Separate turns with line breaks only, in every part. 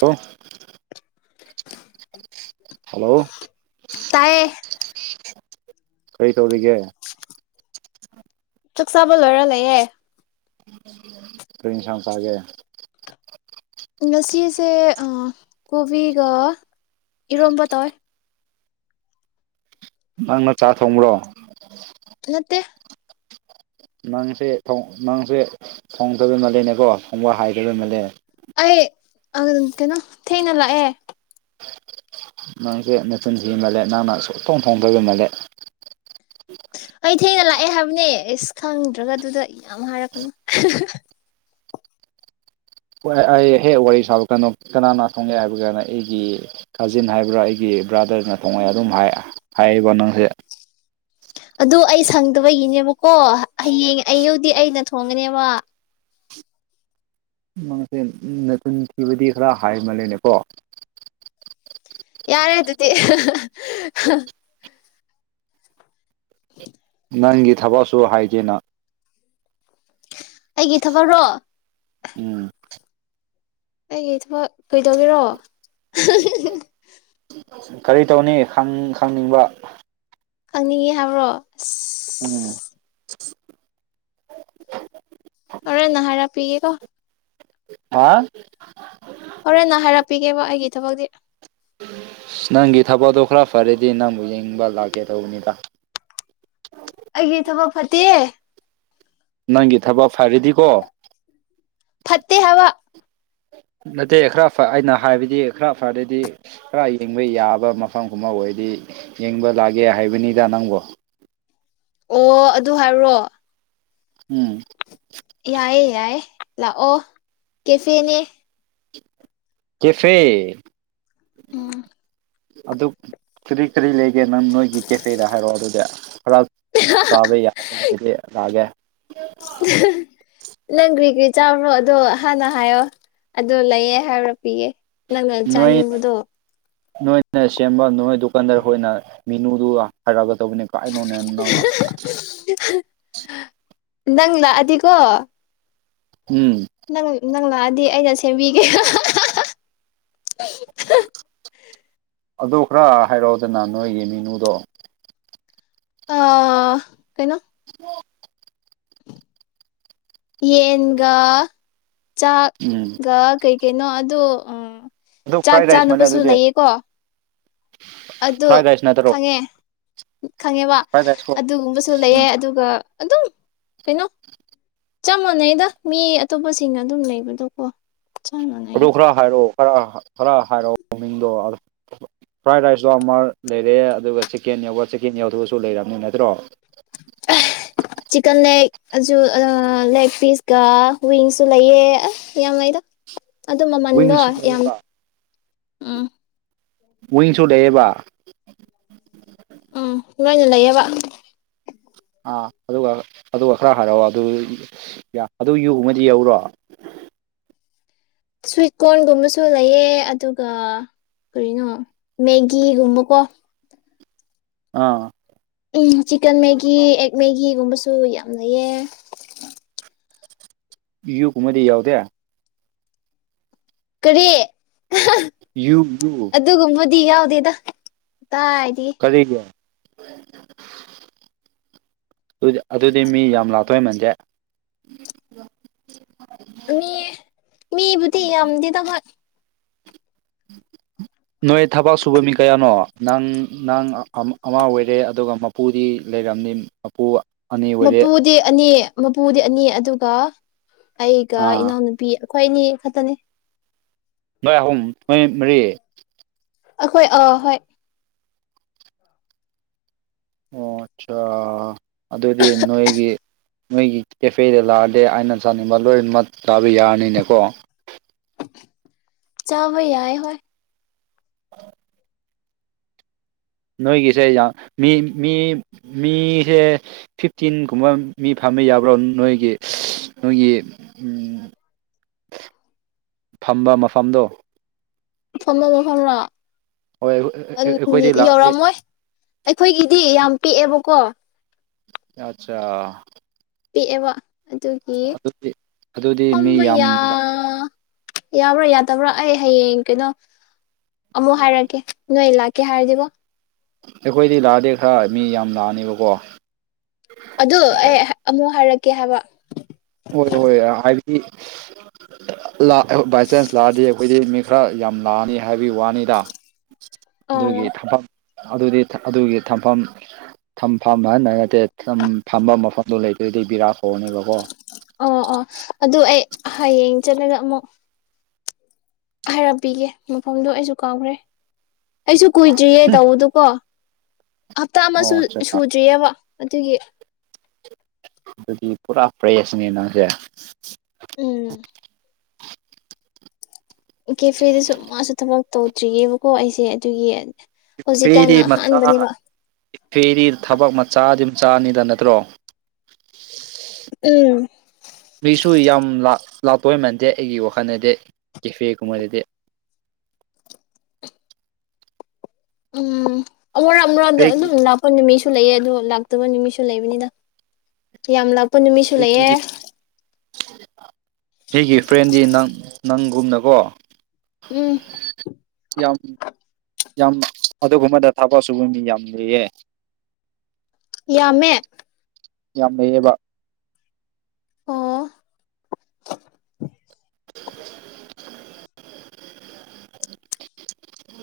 hello hello
ꯇꯥꯏꯌꯦ
ꯀꯩ ꯇꯧꯔꯤꯒꯦ
[unintelligible] ꯆꯥꯛ ꯆꯥꯕ ꯂꯣꯏꯔ ꯂꯩꯌꯦ
ꯀꯔꯤ ꯌꯦꯟꯁꯥꯡ ꯆꯥꯒꯦ
ꯉꯁꯤꯁꯦ ꯀꯣꯕꯤꯒ ꯏꯔꯣꯝꯕ ꯇꯧꯋꯦ
ꯅꯪꯅ ꯆꯥꯛ ꯊꯣꯡꯕ꯭ꯔꯣ
ꯅꯠꯇꯦ
ꯅꯪꯁꯦ ꯊꯣꯡꯗ ꯅꯪꯁꯦ ꯊꯣꯡꯗꯕ ꯃꯥꯂꯦꯅꯦꯀꯣ ꯊꯣꯡꯕ ꯍꯥꯏꯗꯕꯩ ꯃꯥꯂꯦꯅꯦ
ꯑꯩ ꯀꯩꯅꯣ ꯊꯦꯡꯅ ꯂꯥꯛꯑꯦ
ꯅꯪꯁꯦ ꯅꯆꯤꯟ ꯊꯤꯃꯥꯜꯂꯦ ꯅꯪꯅ ꯁꯨꯡꯊꯣꯡ ꯊꯣꯡꯗꯕ ꯃꯥꯜꯂꯦ
ꯑꯩ ꯊꯦꯡꯅ ꯂꯥꯛꯑꯦ ꯍꯥꯏꯕꯅꯦ ꯑꯁ ꯈꯪꯗ꯭ꯔꯒ ꯑꯗꯨꯗ ꯌꯥꯝ ꯍꯥꯏꯔꯛꯀꯅꯨ
ꯑꯥ ꯑꯩ ꯍꯦꯛ ꯋꯥꯔꯤ ꯁꯥꯕꯒꯥꯟ ꯀꯩꯅꯣ ꯀꯅꯥꯅꯅꯥ ꯊꯣꯡꯒꯦ ꯍꯥꯏꯕꯒꯥꯟꯅ ꯑꯩꯒꯤ ꯀꯥꯖꯤꯟ ꯍꯥꯏꯕ꯭ꯔꯥ ꯑꯩꯒꯤ ꯕ꯭ꯔꯥꯗꯔꯅ ꯊꯣꯡꯉꯦ ꯑꯗꯨꯝ ꯍꯥꯏꯌꯦꯕ ꯅꯪꯁꯦ
ꯑꯗꯨ ꯑꯩ ꯁꯪꯗꯕꯒꯤꯅꯦꯕꯀꯣ ꯍꯌꯦꯡ ꯑꯌꯨꯛꯗꯤ ꯑꯩꯅ ꯊꯣꯡꯒꯅꯦꯕ
ꯅꯪꯁꯦ ꯅꯆꯤꯟ ꯊꯤꯕꯗꯤ ꯈꯔ ꯍꯥꯏ ꯃꯥꯜꯂꯦꯅꯦꯀꯣ
ꯌꯥꯔꯦ ꯑꯗꯨꯗꯤ
ꯅꯪꯒꯤ ꯊꯕꯛꯁꯨ ꯍꯥꯏꯗꯦꯅ
ꯑꯩꯒꯤ ꯊꯕꯛꯔꯣ
ꯎꯝ
ꯑꯩꯒꯤ ꯊꯕꯛ ꯀꯩꯗꯧꯒꯦꯔꯣ
ꯀꯔꯤ ꯇꯧꯅꯤ ꯈꯪ ꯈꯪꯅꯤꯡꯕ
ꯈꯪꯅꯤꯡꯉꯤ ꯍꯥꯏꯕ꯭ꯔꯣ ꯑꯁ
ꯎꯝ
ꯍꯣꯔꯦꯟ ꯍꯥꯢꯔꯛꯄꯤꯒꯦꯒꯣ
ꯍꯥ
ꯍꯣꯔꯦꯟꯅ ꯍꯥꯏꯔꯛꯄꯤꯒꯦꯕ ꯑꯩꯒꯤ ꯊꯕꯛꯇꯤ
ꯅꯪꯒꯤ ꯊꯕꯛꯗꯣ ꯈꯔ ꯐꯔꯗꯤ ꯅꯪꯕꯨ ꯌꯦꯡꯕ ꯂꯥꯛꯀꯦ ꯇꯧꯕꯅꯤꯗ
ꯑꯩꯒꯤ ꯊꯕꯛ ꯐꯠꯇꯤꯌꯦ
ꯅꯪꯒꯤ ꯊꯕꯛ ꯐꯔꯗꯤꯀꯣ
ꯐꯠꯇꯦ ꯍꯥꯏꯕꯥ
ꯅꯠꯇꯦ ꯈꯔ ꯑꯩꯅ ꯍꯥꯏꯕꯗꯤ ꯈꯔ ꯐꯔꯗꯤ ꯈꯔ ꯌꯦꯡꯕ ꯌꯥꯕ ꯃꯐꯝꯒꯨꯝꯕ ꯑꯣꯏꯔꯗꯤ ꯌꯦꯡꯕ ꯂꯥꯛꯒꯦ ꯍꯥꯏꯕꯅꯤꯗ ꯅꯪꯕꯨ
ꯑꯣ ꯑꯗꯨ ꯍꯥꯏꯕ꯭ꯔꯣ
ꯎꯝ
ꯌꯥꯏꯌꯦ ꯌꯥꯏꯌꯦ ꯂꯥꯛꯑꯣ ꯀꯦꯐꯦꯅꯦ
ꯀꯦꯐꯦ
ꯎꯝ
ꯑꯗꯨ ꯀꯔꯤ ꯀꯔꯤ ꯂꯩꯒꯦ ꯅꯪ ꯅꯣꯏꯒꯤ ꯀꯦꯐꯦꯗ ꯍꯥꯏꯔꯛꯑꯣ ꯑꯗꯨꯗꯤ ꯈꯔ ꯆꯕ ꯌꯥꯔꯗꯤ ꯆꯥꯒꯦ
ꯎ [unintelligible] ꯅꯪ ꯀ꯭ꯔꯤ ꯀ꯭ꯔꯤ ꯆꯥꯕ꯭ꯔꯣ ꯑꯗꯣ ꯍꯥꯟꯅ ꯍꯥꯏꯌꯣ ꯑꯗꯨ ꯂꯩꯌꯦ ꯍꯥꯏꯔ ꯄꯤꯒꯦ
ꯅꯣꯏ ꯅꯣꯏꯅ ꯁꯦꯝꯕ ꯅꯣ ꯍꯣꯏ ꯗꯨꯀꯥꯟꯗꯔ ꯍꯣꯏꯅ ꯃꯤꯅꯨꯗꯨꯒ ꯍꯥꯏꯔꯛꯒꯗꯧꯕꯅꯦ ꯀꯥꯏꯅꯣꯅꯦ ꯅꯪꯅ
[unintelligible] ꯅꯪ ꯂꯥꯛꯑꯗꯤꯀꯣ
ꯎꯝ
ꯅꯪ ꯅꯪ ꯂꯥꯛꯑꯗꯤ ꯑꯩꯅ ꯁꯦꯝꯕꯤꯒꯦ
ꯑꯗꯣ ꯈꯔ ꯍꯥꯏꯔꯛꯑꯣꯗꯅ ꯅꯣꯏꯒꯤ ꯃꯤꯅꯨꯗꯣ
ꯑꯥ ꯀꯩꯅꯣ
ꯍ [unintelligible]
ꯌꯦꯟꯒ ꯆꯥꯛ
ꯎꯝ
ꯑꯗꯨꯒ ꯀꯩ ꯀꯩꯅꯣ ꯑꯗꯨ
ꯑꯗꯨ
ꯆꯥꯛ
ꯐ꯭ꯔꯥꯏ ꯔꯥꯏꯁ ꯃꯥꯜꯂꯦ
ꯆꯥꯅꯕꯁꯨ
ꯑꯗꯨꯗꯤ
ꯂꯩꯌꯦꯀꯣ ꯑꯗꯨ
ꯐ꯭ꯔꯥꯏ ꯔꯥꯏꯁ ꯅꯠꯇ꯭ꯔꯣ
ꯈꯪꯉꯦ ꯈꯪꯉꯦꯕ
ꯐ꯭ꯔꯥꯏ ꯔꯥꯏꯁ ꯀꯣ
ꯑꯗꯨꯒꯨꯝꯕꯁꯨ ꯂꯩꯌꯦ ꯑꯗꯨꯒ ꯑꯗꯨꯝ ꯀꯩꯅꯣ ꯆꯞ ꯃꯥꯟꯅꯩꯗ ꯃꯤ ꯑꯇꯣꯞꯄꯁꯤꯡꯅ ꯑꯗꯨꯝ ꯂꯩꯕꯗꯣꯀꯣ ꯆꯞ
ꯑꯗꯣ
ꯃꯥꯟꯅꯩꯌꯦ
ꯈꯔ ꯍꯥꯏꯔꯛꯑꯣ ꯈꯔ ꯈꯔ ꯍꯥꯏꯔꯛꯑꯣ ꯃꯃꯤꯡꯗꯣ ꯐ꯭ꯔꯥꯏꯗ ꯔꯥꯏꯁꯇꯣ ꯑꯃ ꯂꯩꯔꯦ ꯑꯗꯨꯒ ꯆꯤꯛꯀꯦꯟ ꯌꯧꯕ ꯆꯤꯛꯀꯦꯟ ꯌꯧꯗꯕꯁꯨ ꯂꯩꯔꯝꯅꯤ ꯅꯠꯇ꯭ꯔꯣ ꯍ [inaudible]
ꯆꯤꯡꯒꯥꯟꯅꯦ ꯑꯗꯨ ꯂꯦꯒ ꯄꯤꯁꯀ ꯋꯤꯡꯁꯨ ꯂꯩꯑꯦ ꯑꯥ ꯌꯥꯝ ꯂꯩꯗ ꯑꯗꯨ ꯃꯃꯟꯗꯣ
ꯋꯤꯡꯁꯨ
ꯌꯥꯝ
ꯂꯩꯌꯦꯕ
ꯎꯝ
ꯋꯤꯡꯁꯨ ꯂꯩꯌꯦꯕ
ꯎꯝ ꯂꯣꯏꯅ ꯂꯩꯌꯦꯕ
ꯑꯥ ꯑꯗꯨꯒ ꯑꯗꯨꯒ ꯈꯔ ꯍꯥꯏꯔꯛꯑꯣ ꯑꯗꯨ ꯑꯗꯨ ꯌꯨꯒꯨꯝꯕꯗꯤ ꯌꯧꯕ꯭ꯔꯣ
ꯁ꯭ꯋꯤꯠ ꯀꯣꯔꯟꯒꯨꯝꯕꯁꯨ ꯂꯩꯑꯦ ꯑꯗꯨꯒ ꯀꯔꯤꯅꯣ ꯃꯦꯒꯤꯒꯨꯝꯕꯀꯣ
ꯑꯥ
ꯎꯝ ꯆꯤꯛꯀꯟ ꯃꯦꯒꯤ ꯑꯦꯛ ꯃꯦꯒꯤꯒꯨꯝꯕꯁꯨ ꯌꯥꯝ ꯂꯩꯌꯦ
ꯌꯨꯀꯨꯝꯕꯗꯤ ꯌꯥꯎꯗꯦ
ꯀꯔꯤ
ꯌꯨꯕꯨ
ꯑꯗꯨꯒꯨꯝꯕꯗꯤ ꯌꯥꯎꯗꯦꯗ ꯀꯥꯏꯗꯒꯤ
ꯀꯔꯤꯒꯤ ꯑꯗꯨꯗꯤ ꯃꯤ ꯌꯥꯝ ꯂꯥꯛꯇꯣꯏ ꯃꯟꯗꯦ
ꯃꯤ ꯃꯤꯕꯨꯗꯤ ꯌꯥꯝꯗꯦꯗ ꯍꯣꯏ
ꯎꯝ ꯎꯝ [unintelligible] ꯅꯣꯏ ꯊꯕꯛ ꯁꯨꯕ ꯃꯤ ꯀꯌꯥꯅꯣ ꯅꯪ ꯅꯪ ꯑꯃ ꯑꯣꯏꯔꯦ ꯑꯗꯨꯒ ꯃꯄꯨꯗꯤ ꯂꯩꯔꯝꯅꯤ ꯃꯄꯨ ꯑꯅꯤ ꯑꯣꯏꯔꯦ
ꯃꯄꯨꯗꯤ ꯑꯅꯤ ꯃꯄꯨꯗꯤ ꯑꯅꯤ ꯑꯗꯨꯒ ꯑꯩꯒ
ꯑꯥ
ꯏꯅꯥꯎꯅꯨꯄꯤ ꯅꯨꯄꯤ ꯑꯩꯈꯣꯏ ꯑꯅꯤ ꯈꯛꯇꯅꯦ
ꯅꯣꯏ ꯑꯍꯨꯝ ꯅꯣꯏ ꯃꯔꯤ
ꯑꯩꯈꯣꯏ ꯑꯥ ꯍꯣꯏ
ꯑꯣ ꯑꯠꯆꯥꯥ ꯑꯗꯨꯗꯤ ꯅꯣꯏꯒꯤ ꯅꯣꯏꯒꯤ ꯀꯦꯐꯦꯗ ꯂꯥꯛꯑꯗꯤ ꯑꯩꯅ ꯆꯥꯅꯤꯡꯕ ꯂꯣꯏꯅꯃꯛ ꯆꯥꯕ ꯌꯥꯔꯅꯤꯅꯦꯀꯣ
ꯆꯥꯕꯥ ꯌꯥꯏ ꯍꯣꯏ
ꯑ [unintelligible] ꯅꯣꯏꯒꯤꯁꯦ ꯌꯥꯝ ꯃꯤ ꯃꯤ ꯃꯤꯁꯦ ꯐꯤꯐꯇꯤꯟꯒꯨꯝꯕ ꯃꯤ ꯐꯝꯕ ꯌꯥꯕ꯭ꯔꯣ ꯅꯣꯏꯒꯤ ꯅꯣꯏꯒꯤ [inaudible] ꯐꯥꯝꯕ ꯃꯐꯝꯗꯣ
ꯐꯝꯐꯝ ꯃꯐꯝꯂꯣ
ꯍꯣꯏ ꯑꯩꯈꯣꯏꯗꯤ ꯂꯥꯛꯑꯗꯤ
ꯌꯧꯔꯛꯃꯣꯏ ꯑꯩꯈꯣꯏꯒꯤꯗꯤ ꯌꯥꯝ ꯄꯤꯛꯑꯦꯕꯀꯣ
ꯑꯆꯥ
ꯄꯤꯛꯑꯦꯕ ꯑꯗꯨꯒꯤ
ꯑꯗꯨꯗꯤ ꯑꯗꯨꯗꯤ ꯃꯤ
ꯐꯝꯕ
ꯌꯥꯝ
ꯌꯥ ꯌꯥꯕ꯭ꯔꯥ ꯌꯥꯗꯕ꯭ꯔꯥ ꯑꯩ ꯍꯌꯦꯡ ꯀꯩꯅꯣ ꯑꯃꯨꯛ ꯍꯥꯏꯔꯛꯒꯦ ꯅꯣꯏ ꯂꯥꯛꯀꯦ ꯍꯥꯏꯔꯗꯤꯒꯣ
ꯑꯩꯈꯣꯏꯗꯤ ꯂꯥꯛꯑꯗꯤ ꯈꯔ ꯃꯤ ꯌꯥꯝ ꯂꯥꯛꯑꯅꯦꯕꯀꯣ
ꯑꯗꯨ ꯑꯩ ꯑꯃꯨꯛ ꯍꯥꯏꯔꯛꯀꯦ ꯍꯥꯏꯕ
ꯍꯣꯏ ꯍꯣꯏ ꯍꯥꯏꯕꯗꯤ ꯕꯥꯏ ꯆꯥꯟꯁ ꯂꯥꯛꯑꯗꯤ ꯑꯩꯈꯣꯏꯗꯤ ꯃꯤ ꯈꯔ ꯌꯥꯝ ꯂꯥꯛꯑꯅꯤ ꯍꯥꯏꯕꯒꯤ ꯋꯥꯅꯤꯗ ꯑꯗꯨꯒꯤ
ꯑꯣ
ꯊꯝꯐꯝ ꯑꯗꯨꯗꯤ ꯑꯗꯨꯒꯤ ꯊꯝꯐꯝ ꯊꯝꯐꯝ ꯅꯠꯇꯦ ꯐꯝꯕꯝ ꯃꯐꯝꯗꯣ ꯂꯩꯇ꯭ꯔꯗꯤ ꯕꯤꯔꯥ ꯀꯥꯅꯦꯕꯀꯣ
ꯑꯣ ꯑꯣ ꯑꯗꯨ ꯑꯩ ꯍꯌꯦꯡ ꯆꯠꯂꯒ ꯑꯃꯨꯛ ꯍꯥꯏꯔꯞꯄꯤꯒꯦ ꯃꯐꯝꯗꯣ ꯑꯩꯁꯨ ꯀꯥꯎꯈ꯭ꯔꯦ ꯑꯩꯁꯨ ꯀꯨꯏꯗ꯭ꯔꯤꯌꯦ ꯇꯧꯕꯗꯨ ꯀꯣ ꯍꯞꯇꯥ ꯑꯃꯁꯨ
ꯑꯣ ꯑꯠꯆꯥ
ꯁꯨꯗ꯭ꯔꯤꯑꯦꯕ ꯑꯗꯨꯒꯤ
ꯑꯗꯨꯗꯤ ꯄꯨꯔꯥ ꯄ꯭ꯔꯦꯁꯅꯦ ꯅꯪꯁꯦ
ꯎꯝ ꯀꯦꯐꯦꯗꯁꯨ ꯃꯥꯁꯨ ꯊꯕꯛ ꯇꯧꯗ꯭ꯔꯤꯌꯦꯕꯀꯣ ꯑꯩꯁꯦ ꯑꯗꯨꯒꯤ ꯍꯧꯖꯤꯛꯀꯥꯟꯅ ꯑꯍꯥꯟꯕꯅꯦꯕ
ꯀꯦꯐꯦꯗꯤ ꯊꯕꯛ ꯃꯆꯥꯗꯤ ꯃꯆꯥꯅꯤꯗ ꯅꯠꯇ꯭ꯔꯣ
ꯎꯝ
ꯃꯤꯁꯨ ꯌꯥꯝ ꯂꯥꯛꯇꯧ ꯃꯥꯟꯗꯦ ꯑꯩꯒꯤ ꯋꯥꯈꯜꯗꯗꯤ ꯀꯦꯐꯦꯒꯨꯝꯕꯗꯗꯤ
ꯎꯝ ꯑꯃꯨꯔꯛ ꯑꯃꯨꯔꯛꯗ
ꯑꯩꯒꯤ
ꯑꯗꯨꯝ ꯂꯥꯛ ꯍꯣꯏ ꯅꯨꯃꯤꯠꯁꯨ ꯂꯩꯑꯦ ꯑꯗꯣ ꯂꯥꯛꯇꯕ ꯅꯨꯃꯤꯠꯁꯨ ꯂꯩꯕꯅꯤꯗ ꯌꯥꯝ ꯂꯥꯛꯄ ꯅꯨꯃꯤꯠꯁꯨ ꯂꯩꯑꯦ
ꯑꯩꯒꯤ ꯐ꯭ꯔꯦꯟꯗꯤ ꯅꯪ ꯅꯪꯒꯨꯝꯅꯀꯣ
ꯎꯝ
ꯌꯥꯝ ꯌꯥꯝ ꯑꯗꯨꯒꯨꯝꯕꯗ ꯊꯥꯕꯛ ꯁꯨꯕ ꯃꯤ ꯌꯥꯝ ꯂꯩꯌꯦ [inaudible]
ꯌꯥꯝꯃꯦ
ꯌꯥꯝ ꯂꯩꯩꯌꯦꯕ
ꯑꯣ
[inaudible]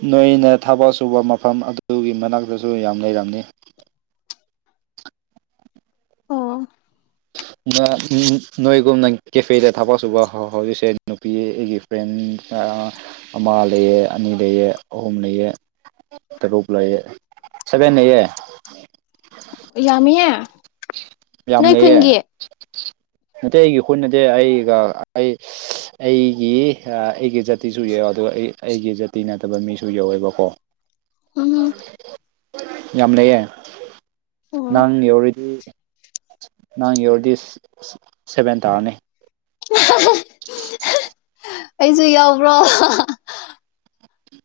ꯅꯣꯏꯅ ꯊꯕꯛ ꯁꯨꯕ ꯃꯐꯝ ꯑꯗꯨꯒꯤ ꯃꯅꯥꯛꯇꯁꯨ ꯌꯥꯝ ꯂꯩꯔꯝꯅꯤ
ꯑꯣ
ꯅꯣꯏꯒꯨꯝꯅ ꯀꯦꯐꯦꯗ ꯊꯕꯛ ꯁꯨꯕ ꯍꯧꯖꯤꯛꯁꯦ ꯅꯨꯄꯤ ꯑꯩꯒꯤ ꯐ꯭ꯔꯦꯟ ꯑꯃ ꯂꯩꯑꯦ ꯑꯅꯤ ꯂꯩꯑꯦ ꯑꯍꯨꯝ ꯂꯩꯑꯦ ꯇꯔꯨꯛ ꯂꯩꯌꯦ ꯁꯕꯦꯟ ꯂꯩꯌꯦ
ꯌꯥꯝꯃꯤꯍꯦ
ꯌꯥꯝ
ꯅꯣꯏ
ꯂꯩꯌꯦ
ꯈꯨꯟꯒꯤ
ꯅꯠꯇꯦ ꯑꯩꯒꯤ ꯈꯨꯟ ꯅꯠꯇꯦ ꯑꯩꯒ ꯑꯩ ꯑꯩꯒꯤ ꯑꯩꯒꯤ ꯖꯥꯇꯤꯁꯨ ꯌꯥꯎꯏ ꯑꯗꯨꯒ ꯑꯩ ꯑꯩꯒꯤ ꯖꯥꯇꯤ ꯅꯠꯇꯕ ꯃꯤꯁꯨ ꯌꯧꯋꯦꯕꯀꯣ
ꯎꯝ
ꯌꯥꯝ ꯂꯩꯌꯦ
ꯑꯣ
ꯅꯪ ꯌꯧꯔꯗꯤ ꯅꯪ ꯌꯥꯎꯔꯗꯤ ꯁꯚꯦꯟ ꯇꯥꯔꯅꯤ
ꯑꯩꯁꯨ ꯌꯥꯎꯕ꯭ꯔꯣ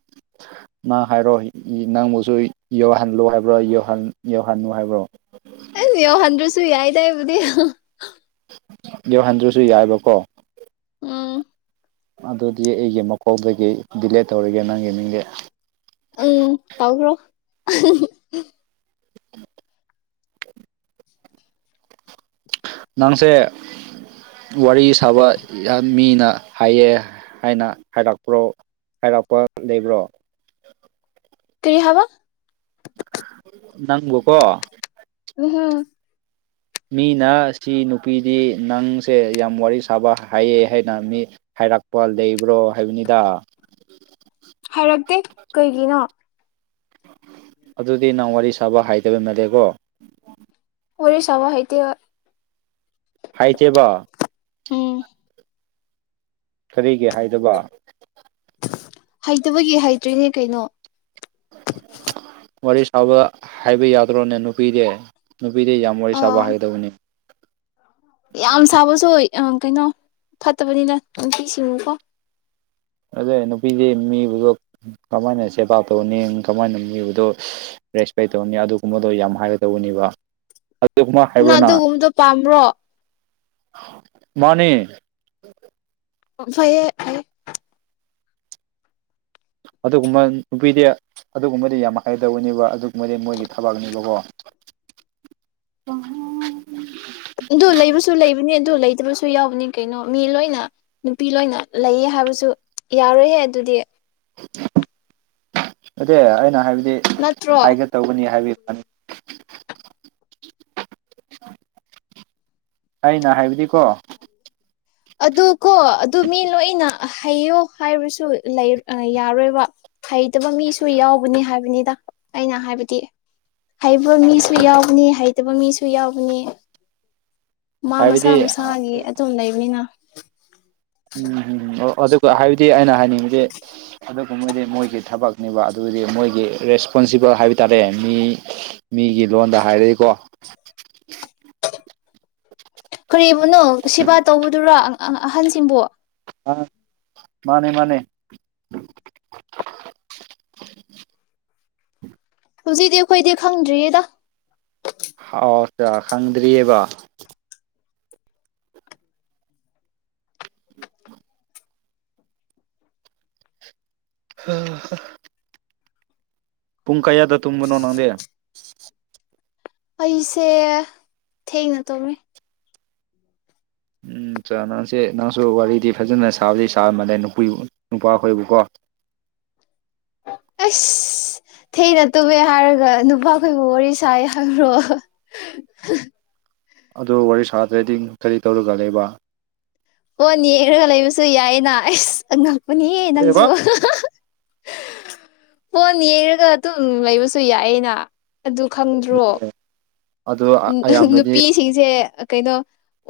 [inaudible] ꯅꯪ ꯍꯥꯏꯔꯣ ꯅꯪꯕꯨꯁꯨ ꯌꯧꯍꯜꯂꯨ ꯍꯥꯏꯕ꯭ꯔꯣ ꯌꯧꯍꯜꯂꯨ ꯍꯥꯏꯕ꯭ꯔꯣ
ꯈꯪꯗꯦ ꯌꯥꯎꯍꯟꯗꯔ꯭ꯁꯨ ꯌꯥꯏꯗ ꯑꯩꯕꯨꯗꯤ
ꯌꯧꯍꯟꯗ꯭ꯔꯁꯨ ꯌꯥꯏꯕꯀꯣ
ꯎꯝ
ꯑꯗꯨꯗꯤ ꯑꯩꯒꯤ ꯃꯀꯣꯛꯗꯒꯤ ꯗꯤꯂꯦꯠ ꯇꯧꯔꯒꯦ ꯅꯪꯒꯤ ꯃꯤꯡꯗꯤ
ꯎꯝ ꯇꯧꯒ꯭ꯔꯣ
ꯅꯪꯁꯦ ꯋꯥꯔꯤ ꯁꯥꯕ ꯌꯥꯝ ꯃꯤꯅ ꯍꯥꯏꯌꯦ ꯍꯥꯏꯅ ꯍꯥꯏꯔꯛꯄ꯭ꯔꯣ ꯍꯥꯏꯔꯛꯄ ꯂꯩꯕ꯭ꯔꯣ
ꯀꯔꯤ ꯍꯥꯏꯕ
ꯅꯪꯕꯨꯀꯣ
ꯎꯝ
ꯃꯤꯅ ꯁꯤ ꯅꯨꯄꯤꯗꯤ ꯅꯪꯁꯦ ꯌꯥꯝ ꯋꯥꯔꯤ ꯁꯥꯕ ꯍꯥꯏꯌꯦ ꯍꯥꯏꯅ ꯃꯤ ꯍꯥꯏꯔꯛꯄ ꯂꯩꯕ꯭ꯔꯣ ꯍꯥꯏꯕꯅꯤꯗ
ꯍꯥꯏꯔꯛꯇꯦ ꯀꯩꯒꯤꯅꯣ
ꯑꯗꯨꯗꯤ ꯅꯪ ꯋꯥꯔꯤ ꯁꯥꯕ ꯍꯩꯇꯕ ꯃꯜꯂꯦꯀꯣ
ꯋꯥꯔꯤ ꯁꯕꯥ ꯍꯩꯇꯦ
ꯍꯩꯇꯦꯕ
ꯎꯝ
ꯀꯔꯤꯒꯤ ꯍꯩꯗꯕ
ꯍꯩꯇꯕꯒꯤ ꯍꯩꯇ꯭ꯔꯤꯅꯦ ꯀꯩꯅꯣ
ꯋꯥꯔꯤ ꯁꯥꯕ ꯍꯩꯕ ꯌꯥꯗ꯭ꯔꯣꯅꯦ ꯅꯨꯄꯤꯗꯤ ꯅꯨꯄꯤꯗꯤ ꯌꯥꯝ ꯋꯥꯔꯤ ꯁꯥꯕ
ꯑꯥ
ꯍꯩꯒꯗꯕꯅꯤ
ꯌꯥꯝ ꯁꯥꯕꯁꯨ ꯀꯩꯅꯣ ꯐꯠꯇꯕꯅꯤꯗ ꯅꯨꯄꯤꯁꯤꯡꯀꯣ
ꯑꯗ ꯅꯨꯄꯤꯗꯤ ꯃꯤꯕꯨꯗꯣ ꯀꯃꯥꯏꯅ ꯁꯦꯕꯥ ꯇꯧꯅꯤ ꯀꯃꯥꯏꯅ ꯃꯤꯕꯨꯗꯣ ꯔꯦꯁꯄꯦꯛ ꯇꯧꯅꯤ ꯑꯗꯨꯒꯨꯝꯕꯗꯣ ꯌꯥꯝ ꯍꯥꯏꯒ ꯇꯧꯅꯦꯕ ꯥꯑꯗꯨꯒꯨꯝꯕ ꯍꯩꯕ꯭ꯔ ꯅꯪ
ꯑꯗꯨꯒꯨꯝꯕꯗꯣ ꯄꯥꯝꯕ꯭ꯔꯣ
ꯃꯥꯅꯦ
ꯐꯩꯌꯦ
ꯑꯗꯨꯒꯨꯝꯕ ꯅꯨꯄꯤꯗꯤ ꯑꯗꯨꯒꯨꯝꯕꯗꯤ ꯌꯥꯝ ꯍꯩꯒꯗꯧꯅꯦꯕ ꯑꯗꯨꯒꯨꯝꯕꯗꯤ ꯃꯣꯏꯒꯤ ꯊꯕꯛꯅꯦꯕꯀꯣ ꯑꯝ
ꯑꯗꯨ ꯂꯩꯕꯁꯨ ꯂꯩꯕꯅꯤ ꯑꯗꯨ ꯂꯩꯇ꯭ꯔꯁꯨ ꯌꯥꯎꯕꯅꯤ ꯀꯩꯅꯣ ꯃꯤ ꯂꯣꯏꯅ ꯅꯨꯄꯤ ꯂꯣꯏꯅ ꯂꯩꯌꯦ ꯍꯥꯏꯕꯁꯨ ꯌꯥꯔꯣꯏꯍꯦ ꯑꯗꯨꯗꯤ
ꯅꯠꯇꯦ ꯑꯩꯅ ꯍꯥꯏꯕꯗꯤ
ꯅꯠꯇ꯭ꯔꯣ
ꯇꯧꯒꯅꯤ ꯍꯥꯏꯕꯤꯕ ꯑꯩꯅ ꯍꯥꯏꯕꯗꯤꯀꯣ
ꯑꯗꯨ ꯀꯣ ꯑꯗꯨ ꯃꯤ ꯂꯣꯏꯅ ꯍꯩꯌꯣ ꯍꯥꯏꯕꯁꯨ ꯌꯥꯔꯣꯏꯕ ꯍꯩꯇꯕ ꯃꯤꯁꯨ ꯌꯥꯎꯕꯅꯤ ꯍꯥꯏꯕꯅꯤꯗ ꯑꯩꯅ ꯍꯥꯏꯕꯗꯤ ꯍꯩꯕ ꯃꯤꯁꯨ ꯌꯥꯎꯕꯅꯦ ꯍꯩꯇꯕ ꯃꯤꯁꯨ ꯌꯥꯎꯕꯅꯦ ꯃꯥ ꯃꯁꯥ
ꯍꯥꯏꯕꯗꯤ
ꯃꯁꯥꯒꯤ ꯑꯗꯨꯝ ꯂꯩꯕꯅꯤꯅ
ꯎꯝꯝ ꯑꯣ ꯑꯗꯨꯒ ꯍꯥꯏꯕꯗꯤ ꯑꯩꯅ ꯍꯥꯏꯅꯤꯡꯉꯤꯗꯤ ꯑꯗꯨꯒꯨꯝꯕꯗꯤ ꯃꯣꯏꯒꯤ ꯊꯕꯛꯅꯦꯕ ꯑꯗꯨꯗꯤ ꯃꯣꯏꯒꯤ ꯔꯦꯁꯄꯣꯟꯁꯤꯕꯜ ꯍꯥꯏꯕ ꯇꯥꯔꯦ ꯃꯤ ꯃꯤꯒꯤ ꯂꯣꯟꯗ ꯍꯥꯏꯔꯗꯤꯀꯣ
ꯀꯔꯤꯕꯨꯅꯣ ꯁꯦꯕꯥ ꯇꯧꯕꯗꯨꯔꯣ ꯑꯍꯜꯁꯤꯡꯕꯨ
ꯑ ꯃꯥꯅꯦ ꯃꯥꯅꯦ
ꯍꯧꯖꯤꯛꯇꯤ ꯑꯩꯈꯣꯏꯗꯤ ꯈꯪꯗ꯭ꯔꯤꯌꯦꯗ
ꯑꯥꯎ ꯆꯥ ꯈꯪꯗ꯭ꯔꯤꯑꯦꯕ ꯑꯣ [unintelligible] ꯄꯨꯡ ꯀꯌꯥꯗ ꯇꯨꯝꯕꯅꯣ ꯅꯪꯗꯤ
ꯑꯩꯁꯦ ꯊꯦꯡꯅ ꯇꯨꯝꯃꯦ
ꯎꯝ ꯅꯪꯁꯦ ꯅꯪꯁꯨ ꯋꯥꯔꯤꯗꯤ ꯐꯖꯅ ꯁꯥꯕꯗꯤ ꯁꯥꯔꯝꯃꯜꯂꯦ ꯅꯨꯄꯤ ꯅꯨꯄꯥꯈꯣꯏꯕꯨꯀꯣ
ꯑꯁ ꯊꯦꯡꯅ ꯇꯨꯝꯃꯦ ꯍꯥꯏꯔꯒ ꯅꯨꯄꯥꯈꯣꯏꯕꯨ ꯋꯥꯔꯤ ꯁꯥꯏ ꯍꯥꯏꯕ꯭ꯔꯣ [unintelligible]
ꯑꯗꯨ ꯋꯥꯔꯤ ꯁꯥꯗ꯭ꯔꯗꯤ ꯀꯔꯤ ꯇꯧꯔꯒ ꯂꯩꯕ
ꯐꯣꯜ ꯌꯦꯛꯉꯒ ꯂꯩꯕꯁꯨ ꯌꯥꯏꯅ ꯑꯁ ꯉꯛꯄꯅꯤꯌꯦ
ꯀꯔꯤꯕ
ꯅꯪꯁꯨ ꯐꯣꯟ ꯌꯦꯡꯉꯒ ꯑꯗꯨꯝ ꯂꯩꯕꯁꯨ ꯌꯥꯏꯑꯦꯅ ꯑꯗꯨ ꯈꯪꯗ꯭ꯔꯣ
ꯑꯗꯨ
ꯅꯪ
ꯑꯌꯥꯝꯕꯗꯤ
ꯅꯨꯄꯤꯁꯤꯡꯁꯦ ꯀꯩꯅꯣ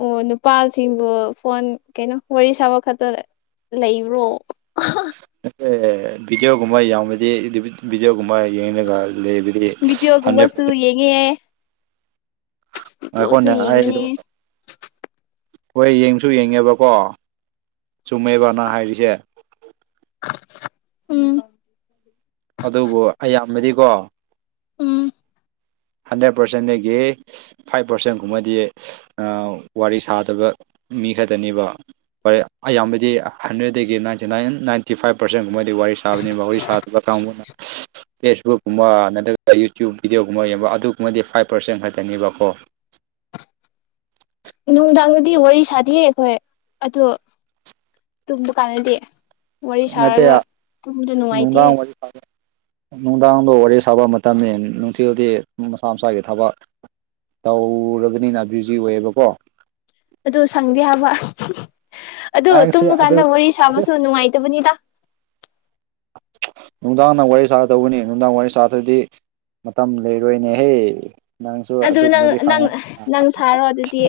ꯑꯣ ꯅꯨꯄꯥꯁꯤꯡꯕꯨ ꯐꯣꯟ ꯀꯩꯅꯣ ꯋꯥꯔꯤ ꯁꯥꯕ ꯈꯛꯇꯗ ꯂꯩꯕ꯭ꯔꯣ
ꯑꯦ ꯕꯤꯗꯤꯑꯣꯒꯨꯝꯕ ꯌꯥꯎꯕꯗꯤ ꯕꯤꯗꯤꯌꯣꯒꯨꯝꯕ ꯈ ꯌꯦꯡꯉꯒ ꯂꯩꯕꯗꯤ ꯍꯥꯟꯗ꯭ꯔꯦꯠ
ꯁꯨ ꯌꯦꯡꯉꯦ ꯚꯤꯗꯤꯑꯣꯁꯨ
ꯉꯥꯢꯈꯣꯅꯦ ꯑꯩ
ꯌꯦꯡꯕꯅꯦ
ꯍꯣꯏ ꯌꯦꯡꯁꯨ ꯌꯦꯡꯉꯦꯕꯀꯣ ꯆꯨꯝꯃꯦꯕꯅ ꯅꯪ ꯍꯥꯏꯔꯤꯁꯦ
ꯎꯝ
ꯑꯗꯨꯕꯨ ꯑꯌꯥꯝꯕꯗꯤꯀꯣ
ꯎꯝ
ꯍꯟꯗ꯭ꯔꯦꯠ ꯄꯥꯔꯁꯦꯟꯗꯒꯤ ꯐꯥꯏꯚ ꯄꯥꯔꯁꯦꯟꯒꯨꯝꯕꯗꯤ ꯋꯥꯔꯤ ꯁꯥꯗꯕ ꯃꯤ ꯈꯛꯇꯅꯦꯕ ꯑꯌꯥꯝꯕꯗꯤ ꯍꯟꯗ꯭ꯔꯦꯠꯇꯗꯒꯤ ꯅꯥꯏꯟꯇꯤ ꯅꯥꯏꯟ ꯅꯥꯏꯟꯇꯤ ꯐꯥꯏꯚ ꯄꯥꯔꯁꯦꯟꯒꯨꯝꯕꯗꯤ ꯋꯥꯔꯤ ꯁꯥꯕꯅꯦ ꯋꯥꯔꯤ ꯁꯥ ꯇꯧꯕꯗ ꯀꯪꯕꯨꯅ ꯐꯦꯁꯕꯨꯛ ꯀꯨꯝꯕ ꯅꯠꯇ꯭ꯔꯒ ꯌꯨꯇꯌꯨꯕ ꯚꯤꯗꯤꯑꯣꯒꯨꯝꯕ ꯌꯦꯡꯕ ꯑꯗꯨꯒꯨꯝꯕꯗꯤ ꯐꯥꯏꯚ ꯄꯥꯔꯁꯦꯟ ꯈꯛꯇꯅꯦꯕꯀꯣ
ꯅꯨꯡꯗꯥꯡꯗꯗꯤ ꯋꯥꯔꯤ ꯁꯥꯗꯦꯌꯦ ꯑꯩꯈꯣꯏ ꯑꯗꯣ ꯇꯨꯝꯕ ꯀꯥꯟꯗꯗꯤ ꯋꯥꯔꯤ ꯁꯥꯔꯒ ꯇꯨꯝꯕꯗ ꯅꯨꯡꯉꯥꯏꯇꯦ
ꯍ [inaudible] ꯅꯨꯡꯗꯥꯡꯗꯣ ꯋꯥꯔꯤ ꯁꯥꯕ ꯃꯇꯝꯅꯤ ꯅꯨꯡꯊꯤꯜꯗꯤ ꯃꯁꯥ ꯃꯁꯥꯒꯤ ꯊꯕꯛ ꯇꯧꯔꯕꯅꯤꯅ ꯕꯤꯖꯤ ꯑꯣꯏꯌꯦꯕꯀꯣ
ꯑꯗꯨ ꯁꯪꯗꯦ ꯍꯥꯏꯕ ꯑꯗꯨ
ꯍꯌꯦꯡꯁꯦ
ꯇꯨꯝꯕ ꯀꯥꯟꯗ
ꯑꯗꯨ
ꯋꯥꯔꯤ ꯁꯥꯕꯁꯨ ꯅꯨꯡꯉꯥꯏꯇꯕꯅꯤꯗ
ꯅꯨꯡꯗꯥꯡꯅ ꯋꯥꯔꯤ ꯁꯥꯗꯧꯕꯅꯤ ꯅꯨꯡꯗꯥꯡ ꯋꯥꯔꯤ ꯁꯥꯗ꯭ꯔꯗꯤ ꯃꯇꯝ ꯂꯩꯔꯣꯏꯅꯦꯍꯦ ꯅꯪꯁꯨ
ꯑꯗꯨ ꯅꯪ
ꯑꯗꯨꯒꯨꯝꯕꯗꯤ
ꯅꯪ
ꯈꯪꯉꯨ
ꯅꯪ ꯁꯥꯔꯣ ꯑꯗꯨꯗꯤ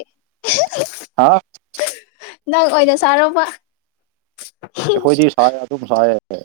ꯍꯥ
ꯅꯪ ꯑꯣꯏꯅ ꯁꯥꯔꯣꯕ
ꯑꯩꯈꯣꯏꯗꯤ ꯁꯥꯏ ꯑꯗꯨꯝ ꯁꯥꯏꯌꯦ